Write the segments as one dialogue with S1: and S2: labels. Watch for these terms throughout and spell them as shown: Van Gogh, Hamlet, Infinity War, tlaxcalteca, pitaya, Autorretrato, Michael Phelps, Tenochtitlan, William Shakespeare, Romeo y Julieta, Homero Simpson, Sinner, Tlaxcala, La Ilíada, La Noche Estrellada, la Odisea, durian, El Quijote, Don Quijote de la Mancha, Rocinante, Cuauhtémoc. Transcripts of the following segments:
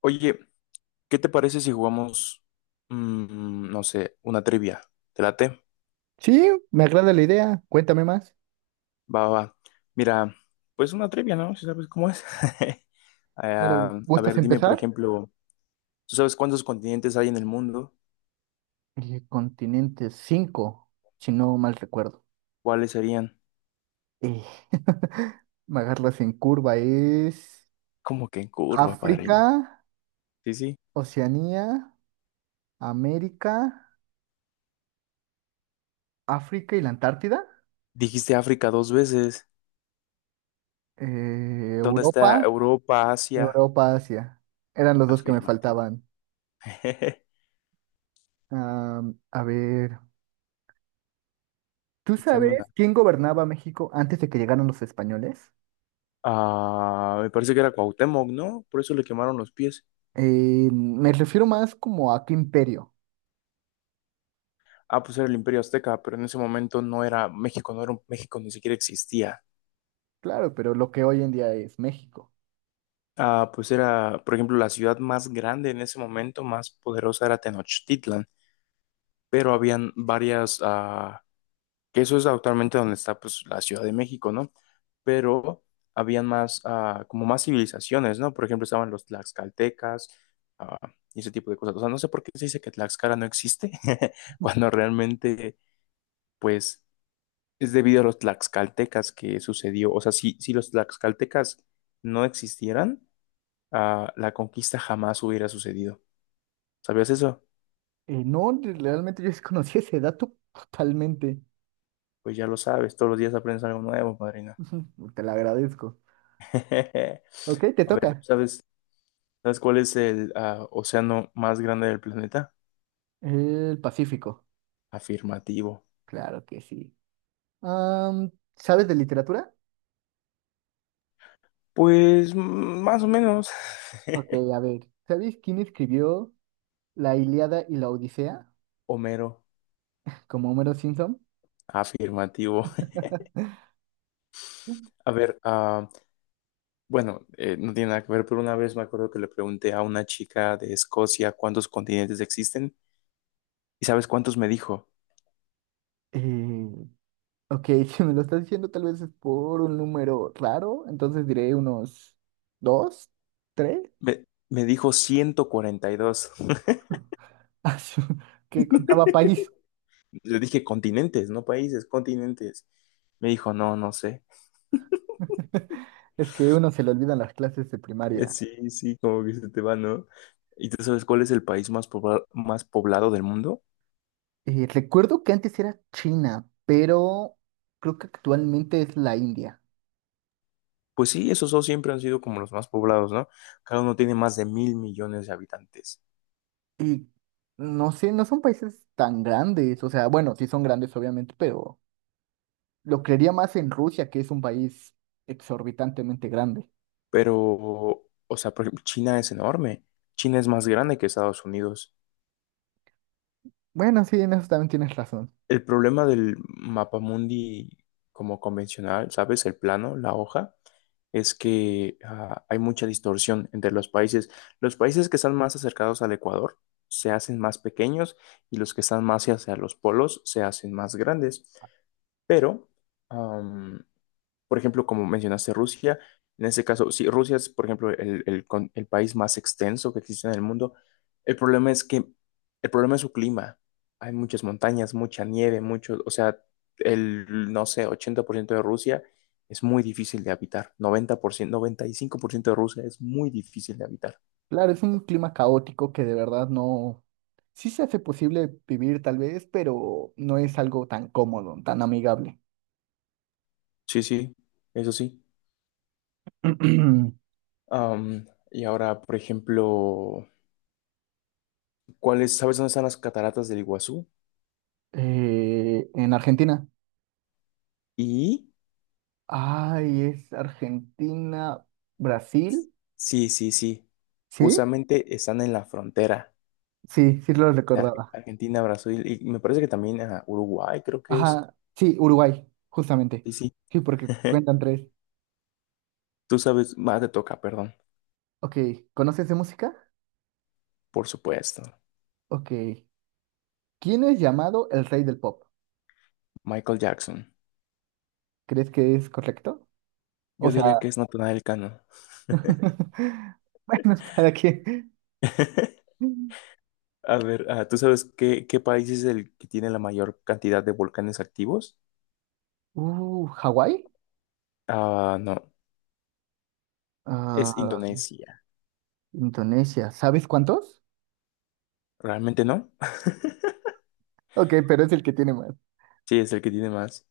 S1: Oye, ¿qué te parece si jugamos, no sé, una trivia? ¿Te late?
S2: Sí, me agrada la idea. Cuéntame más.
S1: Va. Mira, pues una trivia, ¿no? Si sabes cómo es.
S2: Claro,
S1: A
S2: ¿gustas?
S1: ver,
S2: Bueno,
S1: dime, por
S2: empezar.
S1: ejemplo, ¿tú sabes cuántos continentes hay en el mundo?
S2: El continente 5, si no mal recuerdo.
S1: ¿Cuáles serían?
S2: Eh, me agarras en curva. Es
S1: ¿Cómo que en curva,
S2: África,
S1: padrino? Sí, sí.
S2: Oceanía, América, África y la Antártida.
S1: Dijiste África dos veces. ¿Dónde está
S2: Europa,
S1: Europa, Asia?
S2: Europa, Asia. Eran los dos que me
S1: Afirmativo.
S2: faltaban. A ver, ¿tú
S1: Échame una.
S2: sabes quién gobernaba México antes de que llegaran los españoles?
S1: Ah, me parece que era Cuauhtémoc, ¿no? Por eso le quemaron los pies.
S2: Me refiero más como a qué imperio.
S1: Ah, pues era el Imperio Azteca, pero en ese momento no era México, México ni siquiera existía.
S2: Claro, pero lo que hoy en día es México.
S1: Ah, pues era, por ejemplo, la ciudad más grande en ese momento, más poderosa era Tenochtitlan, pero habían varias, que eso es actualmente donde está, pues, la Ciudad de México, ¿no? Pero habían más, como más civilizaciones, ¿no? Por ejemplo, estaban los tlaxcaltecas, ah, y ese tipo de cosas. O sea, no sé por qué se dice que Tlaxcala no existe, cuando realmente, pues es debido a los tlaxcaltecas que sucedió. O sea, si los tlaxcaltecas no existieran, la conquista jamás hubiera sucedido. ¿Sabías eso?
S2: No, realmente yo desconocí ese dato totalmente.
S1: Pues ya lo sabes, todos los días aprendes algo nuevo, madrina.
S2: Te lo agradezco. Ok, te
S1: A ver, ¿tú
S2: toca.
S1: ¿sabes, sabes cuál es el océano más grande del planeta?
S2: El Pacífico.
S1: Afirmativo.
S2: Claro que sí. Am, ¿Sabes de literatura?
S1: Pues más o menos.
S2: Ok, a ver. ¿Sabes quién escribió La Ilíada y la Odisea?
S1: Homero,
S2: Como Homero Simpson.
S1: afirmativo. A ver, bueno, no tiene nada que ver, pero una vez me acuerdo que le pregunté a una chica de Escocia cuántos continentes existen y ¿sabes cuántos me dijo?
S2: Eh, ok, si me lo estás diciendo tal vez es por un número raro, entonces diré unos dos, tres,
S1: Me dijo 142.
S2: Ah, que contaba países.
S1: Le dije continentes, no países, continentes. Me dijo, no, no sé.
S2: Es que uno se le olvidan las clases de primaria.
S1: Sí, sí, como que se te va, ¿no? ¿Y tú sabes cuál es el país más poblado del mundo?
S2: Recuerdo que antes era China, pero creo que actualmente es la India.
S1: Pues sí, esos dos siempre han sido como los más poblados, ¿no? Cada uno tiene más de 1.000 millones de habitantes.
S2: Y no sé, no son países tan grandes. O sea, bueno, sí son grandes, obviamente, pero lo creería más en Rusia, que es un país exorbitantemente grande.
S1: Pero, o sea, por ejemplo, China es enorme. China es más grande que Estados Unidos.
S2: Bueno, sí, en eso también tienes razón.
S1: El problema del mapa mundi como convencional, ¿sabes? El plano, la hoja, es que hay mucha distorsión entre los países. Los países que están más acercados al Ecuador se hacen más pequeños y los que están más hacia los polos se hacen más grandes. Pero, am, por ejemplo, como mencionaste Rusia, en ese caso, si Rusia es, por ejemplo, el país más extenso que existe en el mundo, el problema es que, el problema es su clima. Hay muchas montañas, mucha nieve, mucho, o sea, el, no sé, 80% de Rusia es muy difícil de habitar. Noventa por ciento, 95% de Rusia es muy difícil de habitar.
S2: Claro, es un clima caótico que de verdad no... Sí se hace posible vivir tal vez, pero no es algo tan cómodo, tan amigable.
S1: Sí, sí, eso sí. Y ahora, por ejemplo, sabes dónde están las cataratas del Iguazú?
S2: En Argentina.
S1: Y
S2: Ay, es Argentina, Brasil.
S1: sí, sí, sí.
S2: ¿Sí?
S1: Justamente están en la frontera
S2: Sí, sí lo recordaba.
S1: Argentina, Brasil y me parece que también a Uruguay, creo que es.
S2: Ajá, sí, Uruguay, justamente.
S1: Sí, sí.
S2: Sí, porque cuentan tres.
S1: Tú sabes, más te toca, perdón.
S2: Ok, ¿conoces de música?
S1: Por supuesto.
S2: Ok. ¿Quién es llamado el rey del pop?
S1: Michael Jackson.
S2: ¿Crees que es correcto? O
S1: Yo
S2: sea,
S1: diría que es Natanael Cano.
S2: bueno, cada quien.
S1: A ver, ¿tú sabes qué país es el que tiene la mayor cantidad de volcanes activos?
S2: ¿Hawái?
S1: Ah, no. Es
S2: Ah,
S1: Indonesia.
S2: Indonesia. ¿Sabes cuántos?
S1: ¿Realmente no?
S2: Ok, pero es el que tiene más.
S1: Sí, es el que tiene más.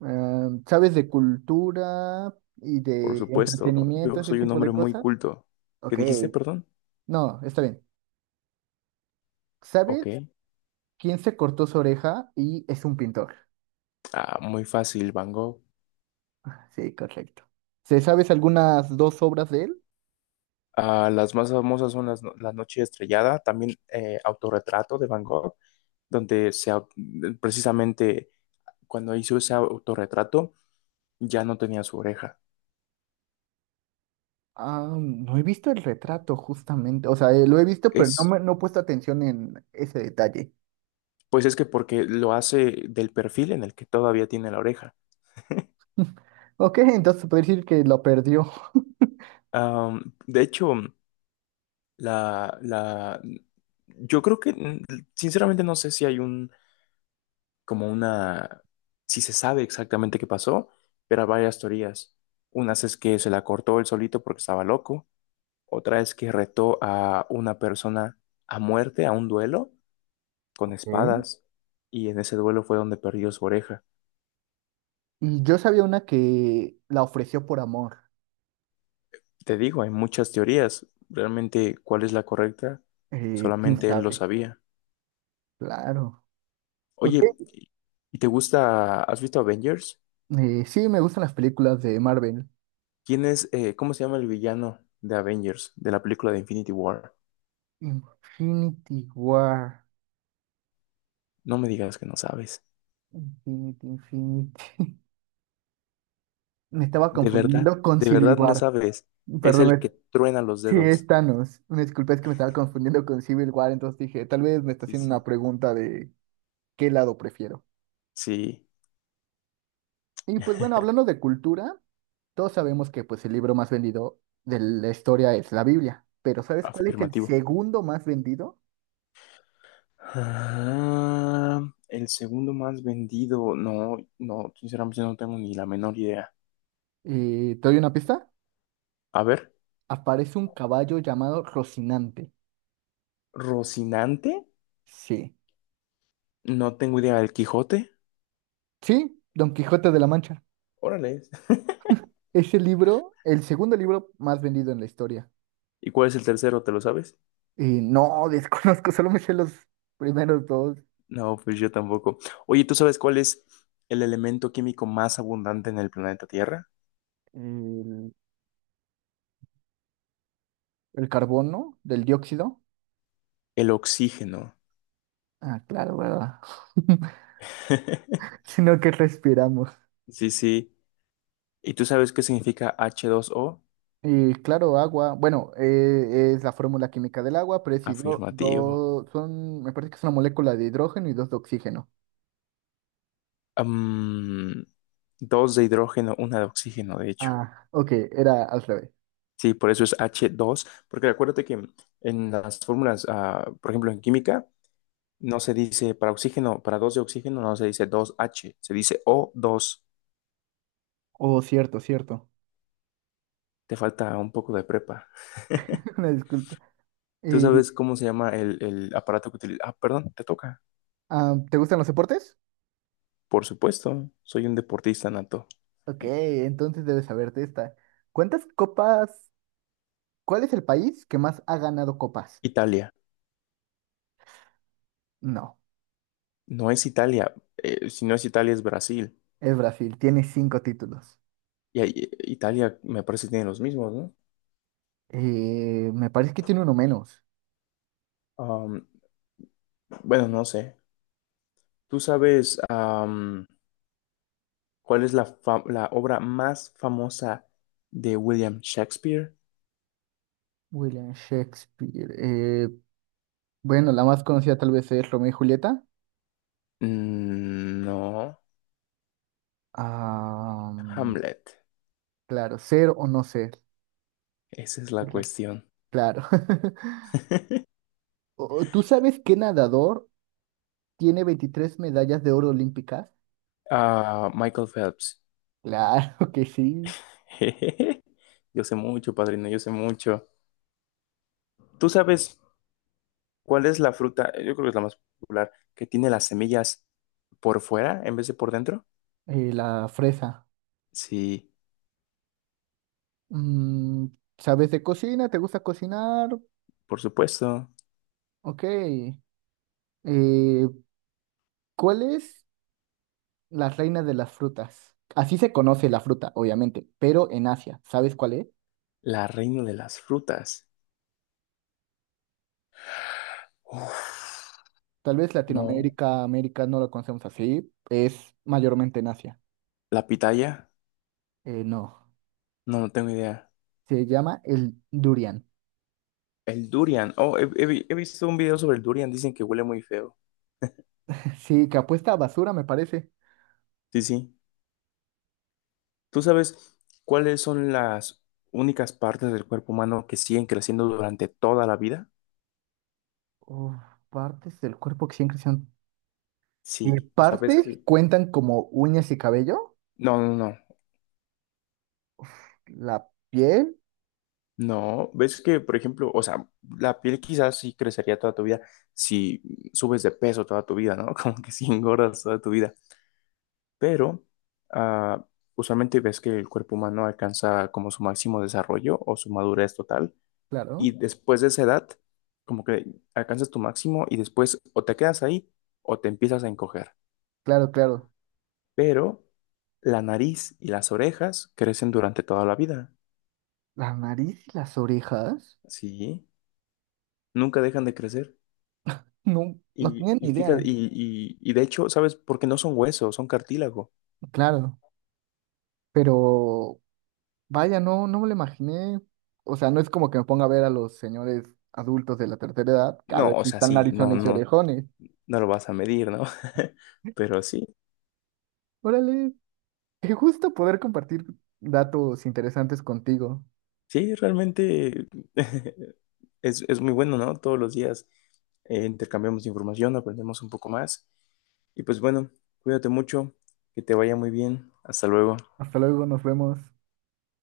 S2: Ah, ¿sabes de cultura y
S1: Por
S2: de
S1: supuesto.
S2: entretenimiento,
S1: Yo
S2: ese
S1: soy un
S2: tipo
S1: hombre
S2: de
S1: muy
S2: cosas?
S1: culto. ¿Qué
S2: Ok.
S1: dijiste, perdón?
S2: No, está bien.
S1: Ok.
S2: ¿Sabes quién se cortó su oreja y es un pintor?
S1: Ah, muy fácil, Van Gogh.
S2: Sí, correcto. ¿Se sabes algunas dos obras de él?
S1: Ah, las más famosas son las, no- La Noche Estrellada, también Autorretrato de Van Gogh, donde se, au- precisamente cuando hizo ese autorretrato ya no tenía su oreja.
S2: Ah, no he visto el retrato justamente. O sea, lo he visto, pero no,
S1: Es,
S2: me, no he puesto atención en ese detalle.
S1: pues es que porque lo hace del perfil en el que todavía tiene la oreja.
S2: Ok, entonces se puede decir que lo perdió.
S1: De hecho, la, la, yo creo que, sinceramente, no sé si hay un como una, sí se sabe exactamente qué pasó, pero hay varias teorías. Unas es que se la cortó él solito porque estaba loco, otra es que retó a una persona a muerte, a un duelo, con
S2: Ok.
S1: espadas, y en ese duelo fue donde perdió su oreja.
S2: Y yo sabía una que la ofreció por amor.
S1: Te digo, hay muchas teorías, realmente cuál es la correcta,
S2: ¿Quién
S1: solamente él lo
S2: sabe?
S1: sabía.
S2: Claro. Ok,
S1: Oye, ¿y te gusta, has visto Avengers?
S2: Sí, me gustan las películas de Marvel.
S1: ¿Quién es, cómo se llama el villano de Avengers, de la película de Infinity War?
S2: Infinity War.
S1: No me digas que no sabes.
S2: Infinity, Infinity. Me estaba
S1: De verdad,
S2: confundiendo con
S1: de
S2: Civil
S1: verdad no
S2: War.
S1: sabes. Es
S2: Perdón,
S1: el que truena los
S2: sí,
S1: dedos.
S2: es Thanos. Una disculpa, es que me estaba confundiendo con Civil War, entonces dije, tal vez me está
S1: Sí,
S2: haciendo una
S1: sí.
S2: pregunta de qué lado prefiero.
S1: Sí,
S2: Y pues bueno, hablando de cultura, todos sabemos que pues el libro más vendido de la historia es la Biblia, pero ¿sabes cuál es el
S1: afirmativo.
S2: segundo más vendido?
S1: Ah, el segundo más vendido. No, no, sinceramente no tengo ni la menor idea.
S2: ¿Te doy una pista?
S1: A ver,
S2: Aparece un caballo llamado Rocinante.
S1: Rocinante.
S2: Sí,
S1: No tengo idea. ¿El Quijote?
S2: sí, Don Quijote de la Mancha.
S1: Órale.
S2: Ese libro, el segundo libro más vendido en la historia.
S1: ¿Y cuál es el tercero? ¿Te lo sabes?
S2: Y no, desconozco, solo me sé los primeros dos.
S1: No, pues yo tampoco. Oye, ¿tú sabes cuál es el elemento químico más abundante en el planeta Tierra?
S2: El, el carbono del dióxido.
S1: El oxígeno.
S2: Ah, claro, ¿verdad? Sino que respiramos.
S1: Sí, sí. ¿Y tú sabes qué significa h dos o
S2: Y claro, agua. Bueno, es la fórmula química del agua, pero es hidro,
S1: afirmativo.
S2: son, me parece que es una molécula de hidrógeno y dos de oxígeno.
S1: Am, Dos de hidrógeno, una de oxígeno, de hecho.
S2: Ah, ok, era al revés.
S1: Sí, por eso es h dos. Porque acuérdate que en las fórmulas, por ejemplo, en química, no se dice para oxígeno, para dos de oxígeno, no se dice dos h, se dice o dos.
S2: Oh, cierto, cierto.
S1: Te falta un poco de prepa.
S2: Una disculpa.
S1: ¿Tú sabes cómo se llama el aparato que utiliza? Ah, perdón, te toca.
S2: Ah, ¿te gustan los deportes?
S1: Por supuesto, soy un deportista nato.
S2: Ok, entonces debes saberte esta. ¿Cuántas copas? ¿Cuál es el país que más ha ganado copas?
S1: Italia.
S2: No,
S1: No es Italia. Si no es Italia, es Brasil.
S2: es Brasil, tiene 5 títulos.
S1: Y ahí- Italia me parece que tiene los mismos, ¿no?
S2: Me parece que tiene uno menos.
S1: Am, bueno, no sé. ¿Tú sabes cuál es la obra más famosa de William Shakespeare?
S2: William Shakespeare. Bueno, la más conocida tal vez es Romeo y Julieta.
S1: Mm, no.
S2: Ah,
S1: Hamlet.
S2: claro, ser o no ser.
S1: Esa es la
S2: Cla-
S1: cuestión.
S2: Claro. ¿Tú sabes qué nadador tiene 23 medallas de oro olímpicas?
S1: Ah, Michael Phelps.
S2: Claro que sí.
S1: Yo sé mucho, padrino, yo sé mucho. ¿Tú sabes cuál es la fruta? Yo creo que es la más popular, que tiene las semillas por fuera en vez de por dentro.
S2: La fresa.
S1: Sí,
S2: Mm, ¿Sabes de cocina? ¿Te gusta cocinar?
S1: por supuesto.
S2: Ok. Eh, ¿Cuál es la reina de las frutas? Así se conoce la fruta, obviamente, pero en Asia, ¿sabes cuál es?
S1: La reina de las frutas. Uf,
S2: Tal vez
S1: no.
S2: Latinoamérica, América no lo conocemos así, es mayormente en Asia.
S1: La pitaya.
S2: No,
S1: No, no tengo idea.
S2: se llama el durian.
S1: El durian. Oh, he visto un video sobre el durian. Dicen que huele muy feo.
S2: Sí, que apuesta a basura, me parece.
S1: Sí, sí. ¿Tú sabes cuáles son las únicas partes del cuerpo humano que siguen creciendo durante toda la vida?
S2: Uf, partes del cuerpo que siempre son...
S1: Sí. O sea, ves
S2: partes
S1: que...
S2: cuentan como uñas y cabello,
S1: No, no, no.
S2: la piel,
S1: No. Ves que, por ejemplo, o sea, la piel quizás sí crecería toda tu vida si subes de peso toda tu vida, ¿no? Como que si engordas toda tu vida. Pero ah, usualmente ves que el cuerpo humano alcanza como su máximo desarrollo o su madurez total y
S2: claro,
S1: después de esa edad como que alcanzas tu máximo y después o te quedas ahí o te empiezas a encoger.
S2: claro, claro.
S1: Pero la nariz y las orejas crecen durante toda la vida,
S2: La nariz y las orejas.
S1: ¿sí? Nunca dejan de crecer.
S2: No, no
S1: Y,
S2: tenía
S1: y
S2: ni
S1: fíjate,
S2: idea,
S1: y de hecho, ¿sabes? Porque no son huesos, son cartílago.
S2: claro. Pero vaya, no, no me lo imaginé. O sea, no es como que me ponga a ver a los señores adultos de la tercera edad, que a
S1: No,
S2: ver
S1: o
S2: si
S1: sea,
S2: están
S1: sí, no,
S2: narizones y No.
S1: no,
S2: orejones.
S1: no lo vas a medir, ¿no? Pero sí.
S2: Órale, qué gusto poder compartir datos interesantes contigo.
S1: Sí, realmente es muy bueno, ¿no? Todos los días intercambiamos información, aprendemos un poco más. Y pues bueno, cuídate mucho, que te vaya muy bien. Hasta luego.
S2: Hasta luego, nos vemos.